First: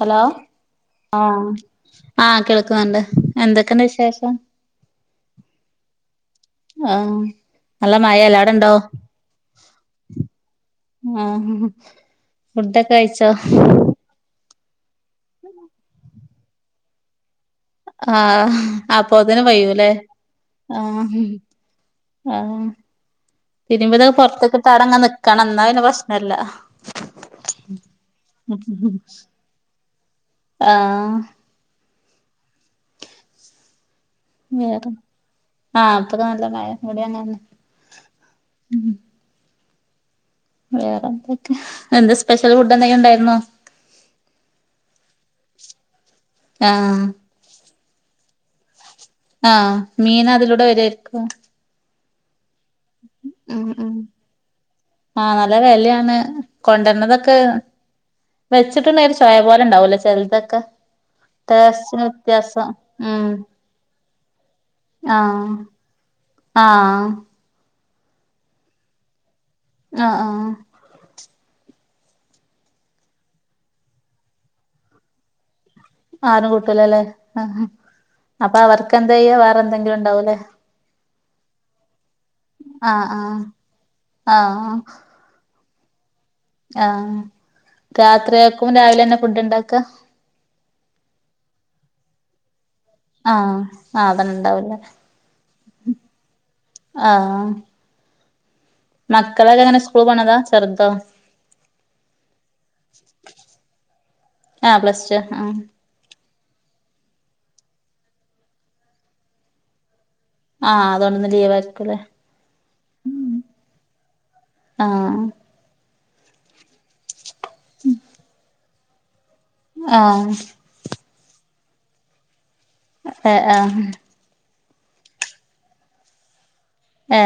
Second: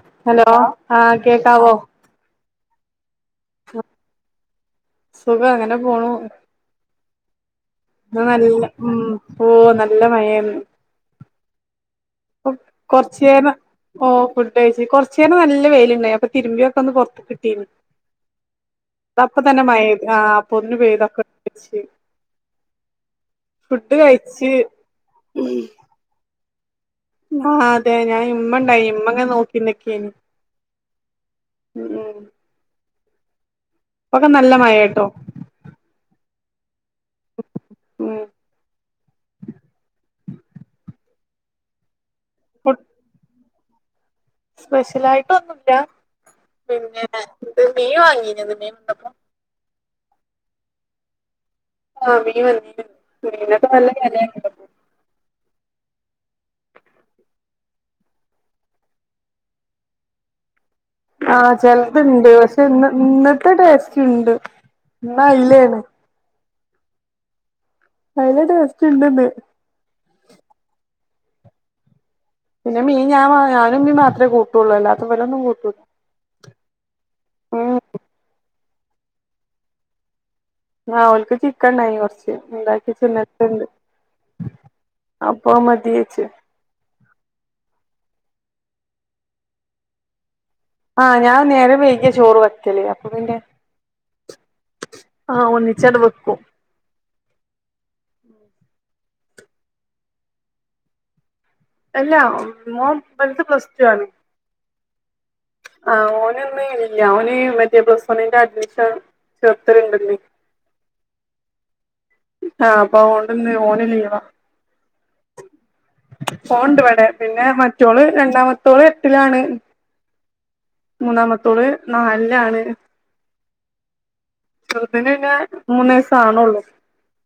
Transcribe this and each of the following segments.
Hello ആഹ് ആ കേക്കാവോ ആ കേൾക്കുന്നുണ്ട് എന്തൊക്കെ ഉണ്ട് വിശേഷം സുഖം അങ്ങനെ ആ അ നല്ല ഉ പോ നല്ല മഴയാണ് ഉം ഓ കൊറച്ചേരം ഓഫ് കൈഞ്ഞു കൊറചേരം നല്ല വൈല്ണ്ടയിനു അപ്പോ തിരിമ്ബിയോക്കെ വെയിലത്തിട്ട് ആ അപ്പൊതിന് തന്നെ പെയ്യൂല്ലേ മഴെയ്ത് ആഹ് അപ്പൊതിന് ആ പെയ്തൊക്കെ ച്ച് ആ ഫുഡ് തിരുമ്പിട്ട് കഴിച്ച് പുറത്തേക്ക് ഇട്ട് അവിടെ അങ്ങനെ നിക്കണം എന്നാ അ പ്രശ്നല്ല ആ അതെ ഞാൻ ഉമ്മ ഇണ്ടായി ഉമ്മങ്ങെന നോക്കിനിക്കെയ്ന് ആഹ് ഉം ഇപ്പൊക്കെ നല്ല വേറെ മഴയാട്ടോ ആ അപ്പൊത കായടെങ്ങന്ന് ഉം [inaudible] വേറെ എന്തൊക്കെ എന്താ സ്പെഷ്യൽ ഫുഡ് എന്തെങ്കിലും ഉണ്ടായിരുന്നോ സ്പെഷ്യലയിട്ടൊന്നുല്ല ആഹ് പിന്നെ ഇന്ന് മീൻ വാങ്ങീന് മീൻണ്ടപ്പോ ആ മീൻ അതിലൂടെ വരാരിക്കും ആ മീൻ വന്നി ഉം ഉം ആഹ് നല്ല വെലയാണ് കൊണ്ടരണതൊക്കെ വെച്ചിട്ടുണ്ടായി ഒരു ചൊയ പോലെ ഉണ്ടാവൂലോ ചിലരതൊക്കെ ആ ചിലത് ഇണ്ട് പക്ഷെ ഇന്ന് ഉം ഇന്നത്തെ ടേസ് റ്റ്ണ്ട് ഇന്ന് അയിലാണ് ആ ആ അയില ടേസ്റ്റ്ണ്ട്ന്ന് ആ ആ പിന്നെ മീൻ ഞാൻഞാനും ഉമ്മിം മാത്രെ കൂട്ടൂള്ളൂ അല്ലാതെ ഇവരൊന്നും കൂട്ടൂല ആരും കൂട്ടൂലല്ലേ ആ ഉം അപ്പൊ അവർക്കെന്താ ചെയ്യ വേറെ എന്തെങ്കിലും ഉണ്ടാവൂല്ലേ ആ ഓൽക്ക് ചിക്കണ്ടായി കൊറച്ച് ഉണ്ടാക്കിച്ചേ ഇന്നലത്തെ ഇണ്ട് ആ ആ ദിയച്ച [unintelligible] ആ രാത്രിയാക്കും രാവിലെന്നെ ഫുഡ് ഇണ്ടാക്ക ആ ഞാൻ നേരെം വൈകിയ ചോറ് വെക്കല്അപ്പൊ പിന്നെ ആഹ് ആഹ് അതന്നെ ഉണ്ടാവൂലേ ആ ഒന്നിച്ചണ്ട് വെക്കും ആ ഉം മക്കളൊക്കെങ്ങനെ സ്കൂൾ പോണതാ ചെർതൊ അല്ല മോൻ വല്ത് പ്ലസ് ടു ആണ് ആഹ് പ്ലസ് ടു ആഹ് ആ ഓ ന്‌ ഇന്ന് ഇല്ല ഓന് മറ്റെ പ്ലസ് വണ്ണിന്റെ അഡ്മിഷൻ ചേർത്തല്ണ്ട്ന്ന് ആഹ് അതൊണ്ട്ന്ന് ലീവാരിക്കുല്ലേ ആ അപ്പൊ അഓണ്ട്ന്ന് ഓന് ലീവാ ആഹ് ഓണ്ട് വടെ പിന്നെ മറ്റോള് രണ്ടാമത്തോള് എട്ട്ലാണ് ആഹ് മൂന്നാമത്തോള് നാൽലാണ് ഏ ആ ചെർത് ന് ന്നെ മൂന്ന് വയസ്സാണെള്ളൂ ഏ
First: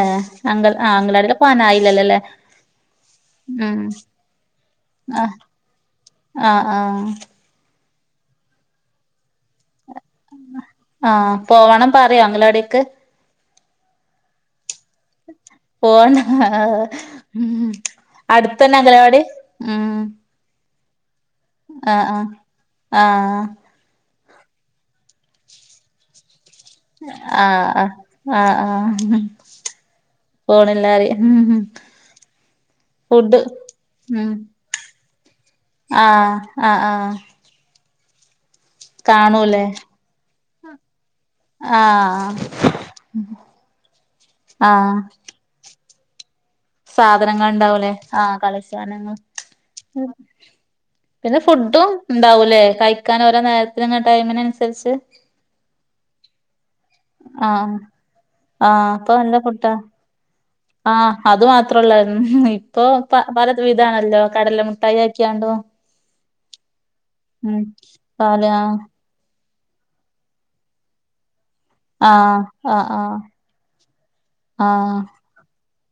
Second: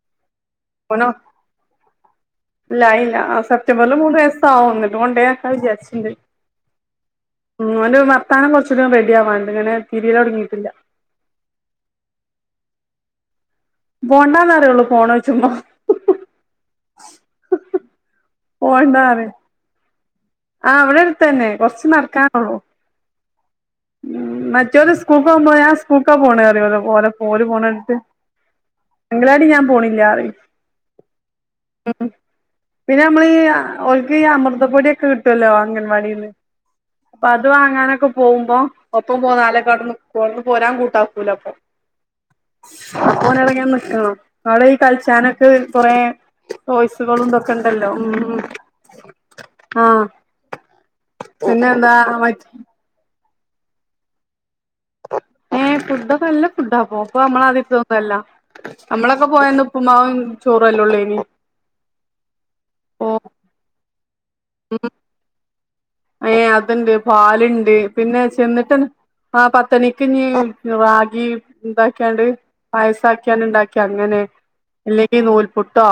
അംഗൽ ആ അംഗലാടിലൊക്കെ പോവാൻ ആയീല്ലല്ലേ ഇല്ല ആയീല്ല ആ സെപ്റ്റംബറില് മൂന്ന് വയസ്സാകും ന്നട്ട് കൊണ്ടേയാക്കാ വിചാരിച്ച്ണ്ട് ആ ഓന് വത്താനം കൊർച്ചൂടീം റെഡിയാവാൻണ്ട്ങ്ങനെ ആഹ് പോവണം പറയോ അംഗലാടീക്ക് പോണ്ടാന്ന്റയെള്ളൂ പോണ്ടാ ഉം അടുത്തന്നെ അംഗലവാടി ഉം ആ ഇവിടെ അടുത്തന്നെ കൊർച്ച് ആഹ് ആഹ് നടക്കാനൊള്ളൂ ആഹ് മറ്റോല് സ്കൂൾക്കോകുമ്പോ ഞാൻ സ്കൂൾക്കാപോണേ റിം ഓലപ്പം ഓല് ആഹ് പോണണ്ട്ട്ട് ആഹ് അംഗലാടി ഞാൻ പോണില്ലാറിം പോണ്ല്ലാറിം പിന്നെ നമ്മളീ ഇ അ ഓൽക് ഈ അമൃതപ്പൊടി ഒക്കെ കി ട്ടൊല്ലോ അംഗൻവാടിന്ന് ആഹ് ആഹ് ആഹ് അപ്പൊ അത് വാങ്ങാനൊ പ്പൊ പോകുമ്പോ ഒപ്പം കാണൂലേ പോന്നാലെക്കെ ഔടെനിക്കു ഔട്ന്ന്പോരാൻ കൂട്ടാ ക്കൂലപ്പൊ ആഹ് ഓനവ്ടങ്ങനെ നിക്കണം ഔടെഈ ആഹ് കൾച്ചാനൊക്കെ കൊറെ സാധനങ്ങൾ ഉണ്ടാവൂലെ ആഹ് കളിസ്സാനങ്ങൾ ആഹ് പിന്നെ ഫുഡും എന്താ മറ്റ് ഇണ്ടാവൂല്ലേ കഴിക്കാൻ ഓരോ നേരത്തിന് ഇങ്ങനെ ടൈമ്നൻസരിച്ച് ഏ ഫുഡൊക്കെ നല്ല ഫുഡാ ഇപ്പോ ഇപ്പൊ ആഹ് നമ്മളാദിരിത്തൊന്നല്ല നമ്മളൊക്കെ പോയന്ന് ഉപ്പ്മാവും ആ അത് മാത്രൊള്ളായിരുന്നു ഇപ്പൊ ഓ പ പല വിധാണല്ലോ കടല മുട്ടായിയാക്കിയാ ണ്ടും ഏ അത്ണ്ട് പാല്ണ്ട് പിന്നെ പാല് ആഹ് ചെന്ന്ട്ട് ആ പത്തണിക്ക്ഞ്ഞ് റാഗി ഇണ്ടാക്ക്യാണ്ട് ആഹ് ആഹ് പായസാക്ക്യാണ്ട് ഇണ്ടാക്കി അങ്ങനെ ആഹ് അല്ലെങ്കി ആഹ് നൂൽപുട്ടോ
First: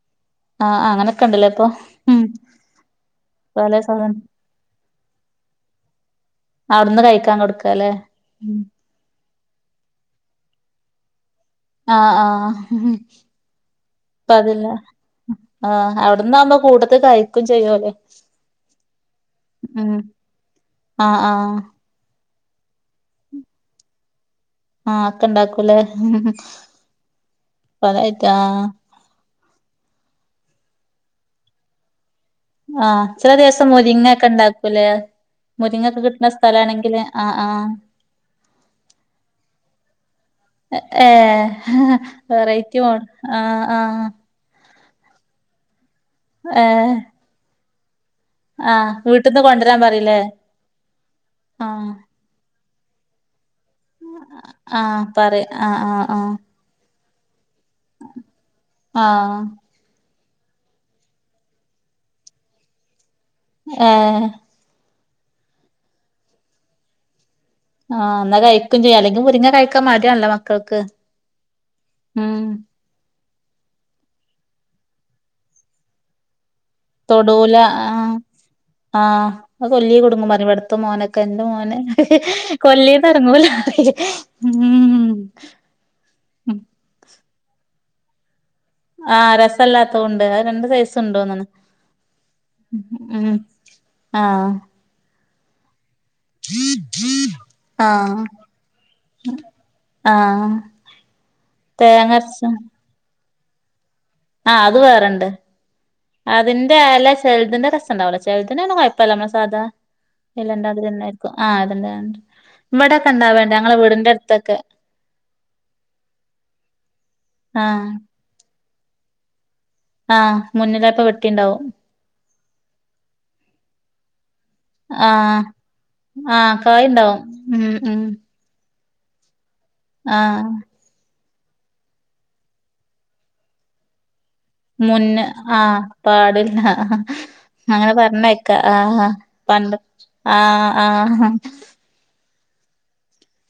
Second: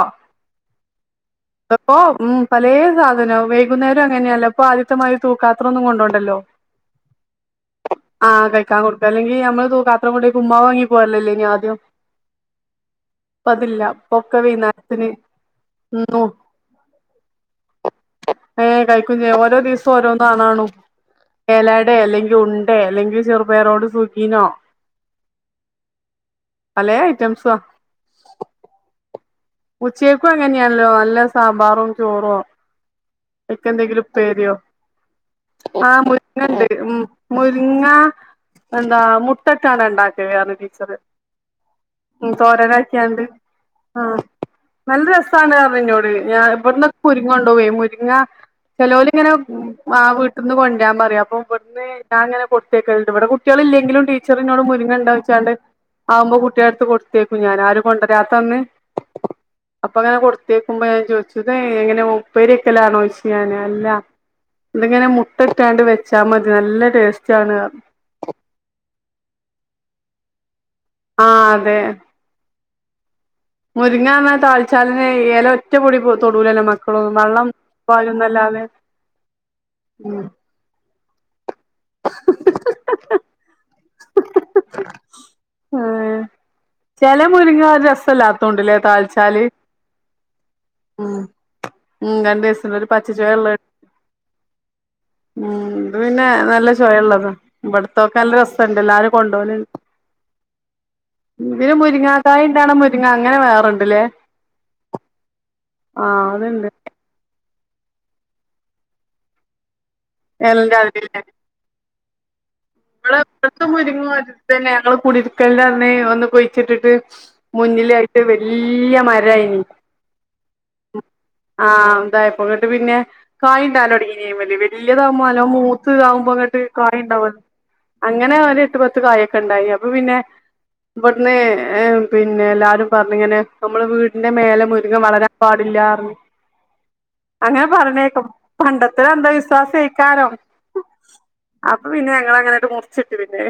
ആഹ് അങ്ങനൊക്കെ ഉണ്ടല്ലേ ഇപ്പൊ പ്പോ ഉം പലേ സാധനം പല വൈകുന്നേരം സാധനം അങ്ങനെയാല്ലോ ഇപ്പാദ്യ ത്തമാരി തൂക്കാത്രൊന്നും കൊണ്ടോണ്ടല്ലോ അവിടുന്ന് കഴിക്കാൻ കൊടുക്കാല്ലേ ആ ഉം കഴിക്കാൻ കൊടുക്ക അല്ലെങ്കിൽ ഞമ്മള് തൂക്കാത്രം കൊണ്ടോയി പുമ്മാ വാങ്ങി പോരലല്ലേനി ആ ആ ഇപ്പത് ല്ല ഇപ്പൊക്കെ വൈന്നാരത്ത്ന് ആഹ് ഔട്ന്നാവുമ്പോ കൂട്ടത്ത് കഴിക്കും ചെയ്യോല് ഏ കഴിക്കു ചെയ്യു ഓരോ ദിസ് ഉം പ്പോ ഓരോന്നാണാണു ആഹ് ആഹ് എലയടെ അല്ലെങ്കി ഉണ്ടെ അല്ലെങ്കി ചെറുപയറോട് സു ആ ഒക്കെ ഇണ്ടാക്കൂല്ലേ പലേ ഐറ്റംസാ പലയിറ്റാ ഉച്ചേക്കും അങ്ങനെയാല്ലോ നല്ല സാമ്പാറും ചോറോ ആഹ് ചില ദിവസം അയ്ക്കെന്തെങ്കിലും മുരിങ്ങൊക്കെ ഉപ്പേര്യോ ഉണ്ടാക്കൂലേ ആ മുരിങ്ങൊക്കെ കിട്ടുന്ന മുരിങ്ങണ്ട് ഉം സ്ഥലാണെങ്കില് ആഹ് ആഹ് മുരിങ്ങാ എന്താ മുട്ടട്ടാണ്ടാണ് ഇണ്ടാക്കല് റിം ടീച്ചറ് ഏഹ് തോരനാക്കിയാണ്ട് ആ ആ ആഹ് നല്ല രസാണ് പർഞ്ഞ് ഇന്നോട് ഞാൻ ഏഹ് ഇവിട്ന്നൊക്കെ മുരിങ്ങൊണ്ടോവേ മുരിങ്ങ ആഹ് ചെലോല് ഇങ്ങനെ വീട്ടിന്ന് കൊണ്ടുവരാൻ ആ പറയില്ലേ വീട്ടിന്ന് കൊണ്ടരാൻ പറയും അപ്പൊ ഇവിടുന്ന് ആഹ് ഞാൻ ഇങ്ങനെ കൊ ട്ത്തയക്കൽണ്ട് ഇവിടെ കുട്ട്യാളില്ലെങ്കിലും ടീച്ചറിന്നോട് ആഹ് മുരിങ്ങണ്ടോ പറയും ചോയ്ച്ചാണ്ട് ആഹ് ആഹ് ആഹ് ആവുമ്പോ കുട്ട്യാളെട്ത്ത് കൊട് ക്കും ഞാന് ആരും കൊണ്ടരാത്തന്ന് ആഹ് അപ്പങ്ങനെ കൊട് ത്തയക്കുമ്പോ ഞാൻ ചോദിച്ചു ഇതെ എങ്ങനെ ഉപ്പേരിയക്കലാണോ ചോയ്ച്ച് ഞാൻ അല്ല ഏഹ് ഇതിങ്ങനെ മു ട്ടട്ടാണ്ട് വെച്ചാ മതി നല്ല ടേസ്റ്റ് ആണ് പറഞ്ഞു ആ ഇന്നാ കഴിക്കും ചെയ്യാ അല്ലെങ്കിൽ മുരിങ്ങ കഴിക്കാൻ മടിയാണല്ലോ മ മക്കൾക്ക് ആഹ് ഉം. മുരിങ്ങാന്നാൽ താളിച്ചാലെന്നെ എല ഒറ്റ പൊടി തൊടൂലല്ലോ മ തൊടൂല ആ ആ അത് കൊല്ലീ ഉം കുടുങ്ങും പറിം ഇവിട്ത്ത മോനൊക്കെ മോന് കൊല്ലീന്ന് എറങ്ങൂലാറിം ഇം. ഏഹ് ഉം ചെല മുരിങ്ങ രസല്ലാത്തോണ്ട്ല്ലേ ആഹ് താളിച്ചാല്. രസല്ലാത്തോണ്ട് അത് രണ്ട് സൈസ് ഉം. ഉണ്ടോന്നാണ് ഉം രണ്ടീസത്തിന് ഒരു ഉം പച്ചച്ചൊയള്ള ആഹ് ഉം പിന്നെ നല്ല ഇള്ളത് ഇവിട്ത്തൊക്കെ ആഹ് നല്ല രസണ്ട് എല്ലാരും കൊണ്ടോവല് ആഹ് ണ്ട്. ഇതിന് മുരിങ്ങ തേങ്ങരച്ച കായിണ്ടാണ മുരിങ്ങ അങ്ങനെ വേറെണ്ട്ല്ലേ. ആ അത് വേറെണ്ട് ആഹ് അതുണ്ട് അതിന്റെ എല ചെൽതിന്റെ രസണ്ടാവുലാ ചെലതിന് പിന്നെ കൊഴപ്പല്ല നമ്മളെ സാധാ എലന്റെ എലന്റാതിരിയന്നെ ആയിരിക്കും ആഹ് എലന്റാ ഇങ്ങള് ഇപ്പത്തെ മുരിങ്ങ ഒല്ത്തന്ന കുടിയിരിക്കല്ന്റന്നേ ഒന്ന് കുയിച്ചിട്ടിട്ട് മു ആഹ് ന്നിലായിട്ട് വെല്ല്യ മരായിനി ആഹ് മുന്നിലായപ്പൊ വെ ആഹ് ഇതായപ്പോ ന്ന്ട്ട് പിന്നെ കായ് ഇണ്ടാവലൊടങ്ങീനെ വല്ല്യ വല്ല്യതാവുമ്പോ ആഹ് നല്ലോം മൂത്ത് ഇതാവു ആഹ് മ്പങ്ങണ്ട് കായ് കായ്ണ്ടാവും ഇണ്ടാവല്ലോ ഉം ഉം അങ്ങനെ ഒര് എട്ട് പത്ത് കായൊക്കെ ഇണ്ടായി അപ്പ പിന്നെ ആഹ് [unintelligible] ന്നെ പിന്നെ എല്ലാരും പറ്ഞ്ഞ് ഇങ്ങനെ നമ്മളെ വീ ട്ന്റെ മേലെ മുരിങ്ങ വളരാൻ പാടില്ലാർഞ്ഞ് പാടില്ലാ അങ്ങനെ പറഞ്ഞേക്കും പണ്ടത്തെ അന്ത പണ്ട് വിശ്വാസേക്കാരം ആഹ് ആഹ് അപ്പൊ പിന്നെ ഞങ്ങളെ അങ്ങനെ ട്ട് മുറിച്ചിട്ട് പിന്നെ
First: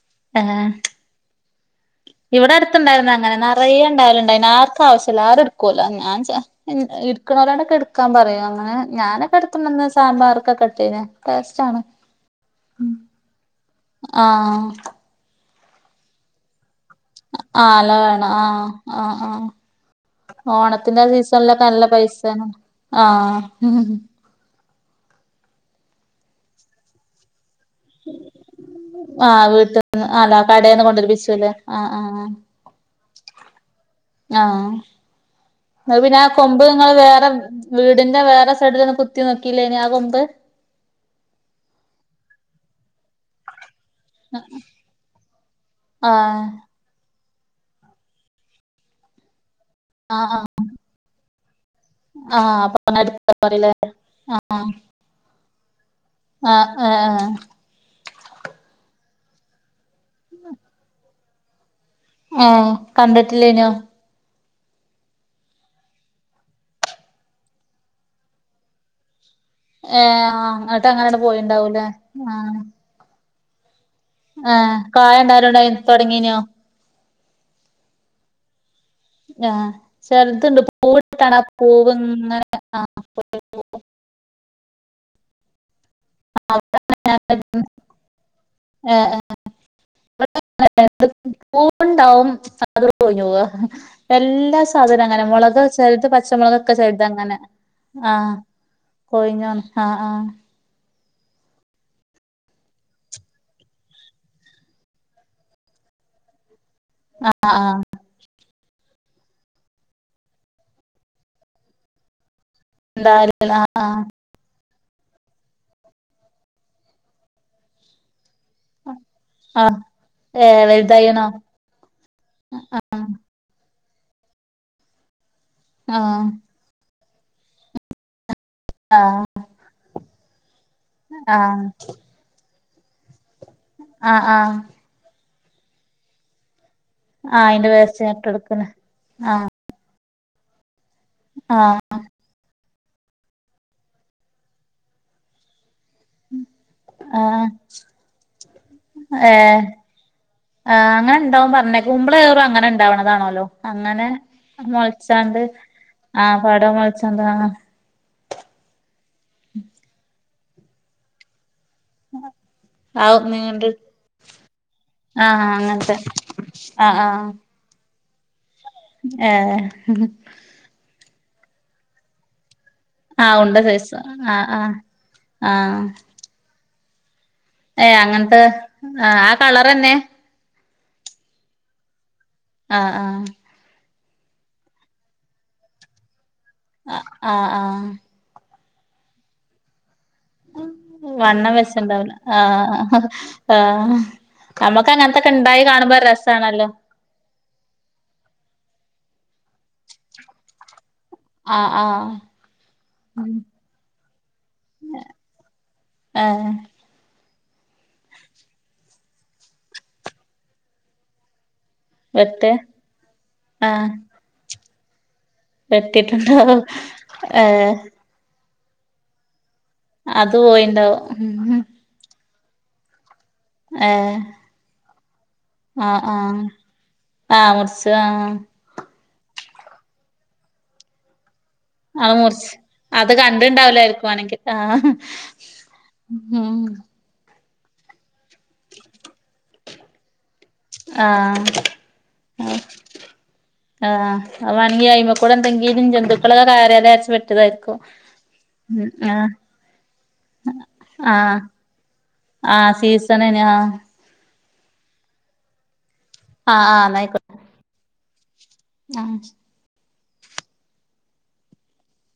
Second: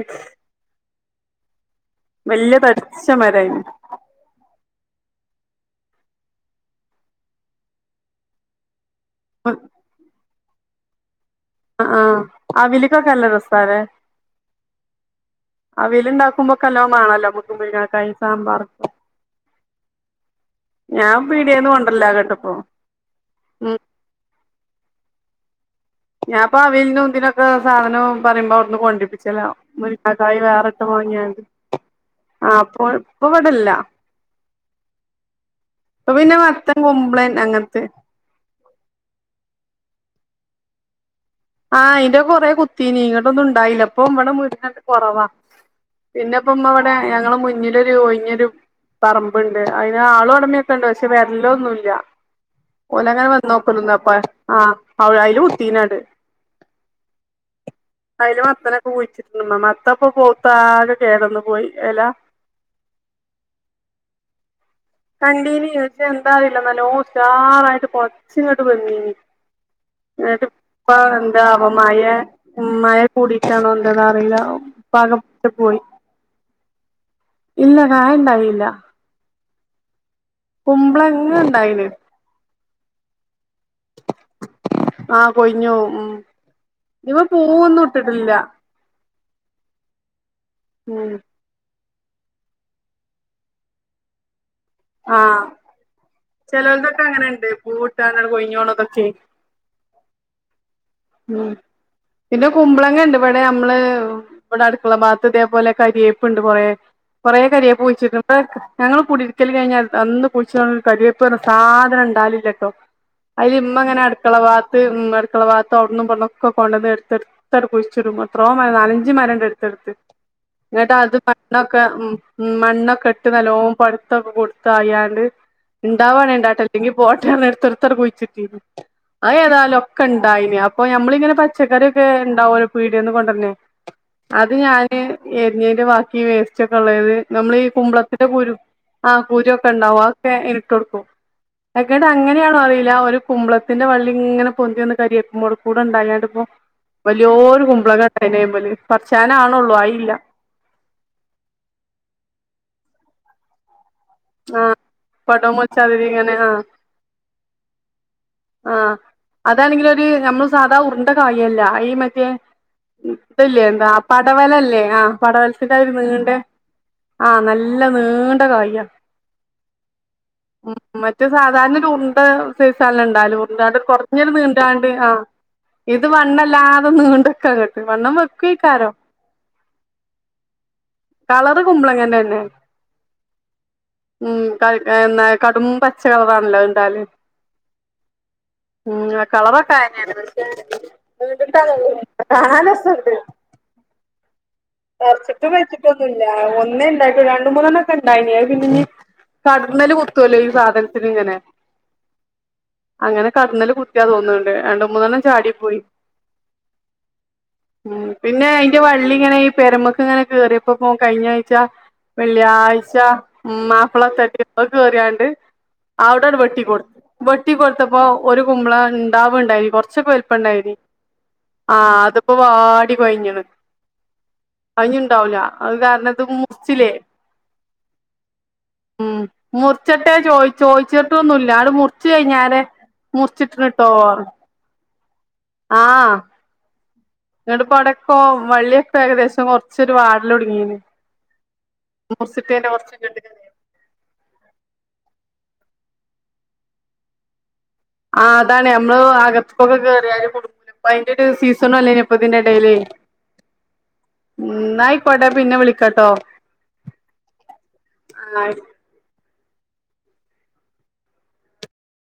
ഇവടെ വല്യ തടിച്ച അട്ത്തുണ്ടാരുന്നു അങ്ങനെ മരായിന് നറയെ ഇണ്ടാവല്ണ്ടാരുന്നു ആര് ക്കാവശ്യല്ലാ ആരും ഇട്ക്കുല്ലാ ഞാൻ ച എന് ഇട്ക്കണോരോടക്കെ ഇട്ക്കാൻ പറയും അങ്ങനെ ഞാനൊക്കെ ഇട്ത്തൊണ്ടോന്ന് സാമ്പാറ്കൊക്കെ ഇട്ടീനെ ആഹ് ആഹ് അവിയ്ല്ക്കൊക്കേ നല്ല രസാല്ലെ ആഹ് അവിയല് ഇണ്ടാക്കുമ്പൊക്കെ നല്ലോംമാണല്ലോ [unintelligible] ആഹ് അല മുരുങ്ങക്കായി വേണം സാമ്പാറ് ആഹ് ആഹ് ആഹ് ഓണത്തിന്റെ സീസണ്ലൊക്കെ നല്ല പൈസേണ് കേട്ടപ്പോ ഉം ആഹ് ഞാപ്പൊ അവിയലിനും ഇതിനൊ [unintelligible] സാധനോം പറയുമ്പ അവിടുന്ന് ആഹ് കൊണ്ടിപ്പിച്ചാലാവും വീട്ടിന്ന് അല്ല മുരിങ്ങക്കായും വേറ കടേന്ന് ഇട്ട് വാങ്ങിയണ്ട് കൊണ്ടൊരുപ്പിച്ചുല്ലേ ആഹ് ആഹ് അപ്പൊൾ ഇപ്പ ഇവിടില്ല ആഹ് എന്നാ പിന്നെ ആ കൊമ്പ് മത്തൻ നിങ്ങള് വേറെ കുമ്പളൻ അങ്ങനത്തെ വീടിന്റെ വേറെ സൈഡിലൊന്നും കുത്തി നോക്കിലേ ഇനി ആ കൊമ്പ് ആഹ് അയിന്റെ കൊറെ കുത്തീനി ഇങ്ങട്ടൊന്നും ഉണ്ടായില്ല ഇപ്പോം ഇവിടെ മുരിങ്ങക്ക കൊറവാ പിന്നെ ആഹ് ഇപ്പ ഉമ്മ ഇവിടെ ഞങ്ങള് മുന്നിലൊരു ഒഴിഞ്ഞൊരു പറമ്പ്ണ്ട് അതിന് ആളും ആഹ് ഒടമയൊക്കെ ഇണ്ട് പക്ഷെ വരലൊന്നു [unintelligible] ആഹ് അപ്പൊ ഓല് അങ്ങനെ അടുത്ത വന്ന് പറയില്ലേ [unintelligible] അപ്പ ആഹ് അ അയില് കുത്തീനാണ്ട് ആഹ് ആഹ് അതില് മത്തനൊക്കെ കുഴിച്ചിട്ടിട്ട്ണ്ട് ഉമ്മ മത്തപ്പൊ പൂത്ത് ആകെ കേട് വന്നു പോയി എല ഏഹ് കണ്ടിട്ടില്ലേനൊ കണ്ടീന് ചോദിച്ചാ എന്താന്നറിയില്ല നല്ലോണം ഉഷാറായിട്ട് കൊറച്ചു ഇങ്ങട്ട് വന്നീനി ഏഹ് ആഹ് എന്നിട്ട് എന്നട്ടപ്പ അങ്ങനണ്ട് എന്താ പോയിണ്ടാവൂലേ മഴ ആഹ് ഉഉം മഴ കൂടിട്ടാണോ അറിയില്ല ആഹ് കായ പാകപ്പെട്ടു ഉണ്ടാവലുണ്ടായി പോയി തൊടങ്ങീനോ ഇല്ല കാ ഇണ്ടായില്ല ആഹ് ചെറുതുണ്ട് പൂവിട്ടാണ് ആ പൂ ഇണ്ടായിന് ഇങ്ങനെ ആ ആഹ് കൊയ്ഞ്ഞു പോകും ഉം ഇവ പൂവൊന്നും ഇട്ടിട്ടില്ല [unintelligible] ഉം ണ്ടാവും അത് കൊഴിഞ്ഞുപോകുവാ എല്ലാ സാധനം അങ്ങനെ ആഹ് മുളക് ചഴത് പച്ചമുളക് ഒക്കെ ചെലോൽതൊക്കെ ചരുത് അങ്ങനെ അങ്ങനെണ്ട് പൂവിട്ടാണ്ട് ആഹ് കൊഴിഞ്ഞോണതൊക്കെ കൊഴിഞ്ഞു ആഹ ആഹ ഉം പിന്നെ കുമ്പളങ്ങ ഉണ്ട് ഇവിടെ നമ്മള് ഇവിടെ അടുക്കള ഭാഗത്ത് ഇതേപോലെ കറിയേപ്പുണ്ട് കുറേ ആഹ് കൊറെ ആഹ് കറിയെപ്പ് ആഹ് വെച്ചിട്ടുണ്ട് ഞങ്ങൾ കുടിയിരിക്കല് കഴിഞ്ഞാൽ അന്ന് കുഴിച്ച കറിയപ്പ പറഞ്ഞ സാധനം ഉണ്ടാവില്ലേ എന്തായാലും അതിൽ ഇമ്മ അങ്ങനെ ആഹ് അടുക്കളവാ ടുക്കള ഭാഗത്തം അവിടുന്നന്ന് പറഞ്ഞൊക്കെ കൊണ്ടന്ന് എടുത്ത്ടുത്ത് അടുൊഴിച്ചിും എത്രോ മരം നാലഞ്ച് മരം ഉണ്ട് ആഹ് അടുത്ത് ആഹ് അടുത്ത് ഏഹ് എന്നട്ട് അത് വലുതായിണോ മണ്ണൊക്കെ ഉം മണ്ണൊക്കെ ഇട്ട് നല്ലോ പര ത്തൊക്കെ കൊടുത്തു അയാണ്ട് ആഹ് ഉണ്ടാവാണേൽ ഉണ്ടാവട്ടെ അല്ലെങ്കി പോട്ട എടുത്ത് ടുത്തു കുഴിച്ചിട്ടീന്ന് ആഹ് ആ ഏതായാലും ഒക്കെ ഉണ്ടായി അപ്പൊ നമ്മളിങ്ങനെ ആഹ് ആഹ് പച്ചക്കറിയൊക്കെ ഉണ്ടാവല്ലോ പീടികന്ന് കൊണ്ട് വരുന്ന ആഹ് അത് ആഹ് ഞാന് എരിഞ്ഞേന്റെ ബാക്കി വേസ്റ്റ് ഒക്കെ ഉള്ളത് നമ്മൾ ഈ അയിന്റെ വേസ്റ്റ് ഇട്ട് കുമ്പളത്തിന്റെ കുരു കൊടുക്കണ് ആ കുരു ഒക്കെ ഉണ്ടവാ [unintelligible] ആ എങ്ങനെയാണോ അറിയില്ല ഒരു കുമ്പളത്തിന്റെ വള്ളി ഇങ്ങനെ പൊന്തി ഒന്ന് കരിയക്കുമ്പോടെ കൂടെ ഇണ്ടായിണ്ട്പ്പോ ആഹ് വലിയൊരു കുമ്പളങ്ങ ഉണ്ട് അതില് മേല് പറിച്ചാനാണള്ളൂ ആയില്ല ആ അങ്ങനെ ഉണ്ടാവും പറഞ്ഞേ കുമ്പള കയറും അങ്ങനെ ഉണ്ടാവണതാണല്ലോ അങ്ങനെ മൊളച്ചാണ്ട് പടോം വെച്ചാതിരി ആ ഇങ്ങനെ പാടെ മൊളച്ചാണ്ട ആ അതാണെങ്കില് ഒരു നമ്മള് സാധാ ഉരുണ്ട കായില്ല ആയി മറ്റേ ആവും ഇതല്ലേ നീണ്ട് എന്താ പടവലല്ലേ ആ ആഹ് പടവലത്തിന്റെ ആ അങ്ങനത്തെ നീണ്ട ആ നല്ല നീണ്ട കായ് ഏ മറ്റെ സാധാരണ ഒരു ഉണ്ട ആഹ് ഉണ്ട ണ്ടാലൂർ സൈസ് കുറഞ്ഞ ആഹ് ആഹ് നീണ്ടാണ്ട് ആ ആഹ് ഇത് വണ്ണല്ലാതെ നീണ്ട് ഏഹ് വണ്ണം അങ്ങനത്തെ വെക്കുക്കാരോ ആഹ് ആ കളറന്നെ കളറ് കുമ്പളങ്ങന്റെണ് ആ ആ ഉം എന്താ കടും പച്ചക്കളറാണ് ആ ആ ആ ഉം കളറൊക്കെ ആ വണ്ണം വെച്ചുണ്ടാവില്ല ആ കാണാൻ ആ ചതച്ചിട്ട് വെച്ചിട്ടൊന്നുല്ല ഒന്നുമില്ല രസാണല്ലോ ഒന്നേ ഇണ്ടായി രണ്ടു മൂന്നെണ്ണം ഒക്കെ ഇണ്ടായിനി കടന്നല് കുത്തുവല്ലോ ഈ സാധനത്തിന് ഇങ്ങനെ ആഹ് ആഹ് അങ്ങനെ ഉം കടന്നല് കു തോന്നുന്നുണ്ട് രണ്ട് മൂന്നെണ്ണം ചാടി പോയി ഏഹ് ഉം പിന്നെ അയിന്റെ വള്ളി ഇങ്ങനെ ഈ പെരമേക്ക് ഇങ്ങനെ കേയറിയപ്പോകും കഴിഞ്ഞ വെട്ട് വെള്ളിയാഴ്ച ആഹ് ഉമാപ്പള ഒക്കെ കേറിയോണ്ട് അവിടെ വെട്ടിട്ടുണ്ടാവും വെട്ടി കൊടുത്ത് വെട്ടി ഏഹ് കൊടുത്തപ്പോ ഒരു കുമ്പളം ഉണ്ടാവുണ്ടായി കൊറച്ചൊക്കെ അത് വലുപ്പണ്ടായിന് പോയിണ്ടാവും ആ അതിപ്പോ വാടി കൊയിഞ്ഞു ഏ ല്ല അത് കാരണത് ആഹ് മുറിച്ചിലെ ആഹ് മുറിച്ച് ആഹ് ഉം മുറിച്ചിട്ടേ ചോയി ചോയിച്ചിട്ടൊന്നുല്ല ട് മുറിച്ച് അത് കഴിഞ്ഞാരെ അത് മുറിച്ചിട്ടൻ ട്ടോ കണ്ടിണ്ടാവൂലായിരിക്കും വാണെങ്കി ആഹ് ഉം നിട പടക്കോ വള്ളിയൊക്കെ ഏകദേശം മുറിച്ചൊരു വാട ആ ആ മുറിച്ചിട്ടേന്റെ കൊറച്ച് ഇങ്ങട്ട് കേറിയപ്പോ ആ അവണിയയിമക്ക ലുടെ എന്തെങ്കിലും ജന്തുക്കള് കാര്യതച്ച് വെട്ടിയാതായിരിക്കും ആ അതാണേ അമ്മള് അകതൊക്കെ കേറിയലു കൊടുക്കൂല്ല അയിന്റെ ഒരു സീസണുല്ലേ ഇനിപ്പ ഇതിന്റെടെല് സീസനന ആ ന്നായിക്കോട്ടെ പിന്നെ വിളി ആ ആ ആയിക്കോട്ടെ ആ ആ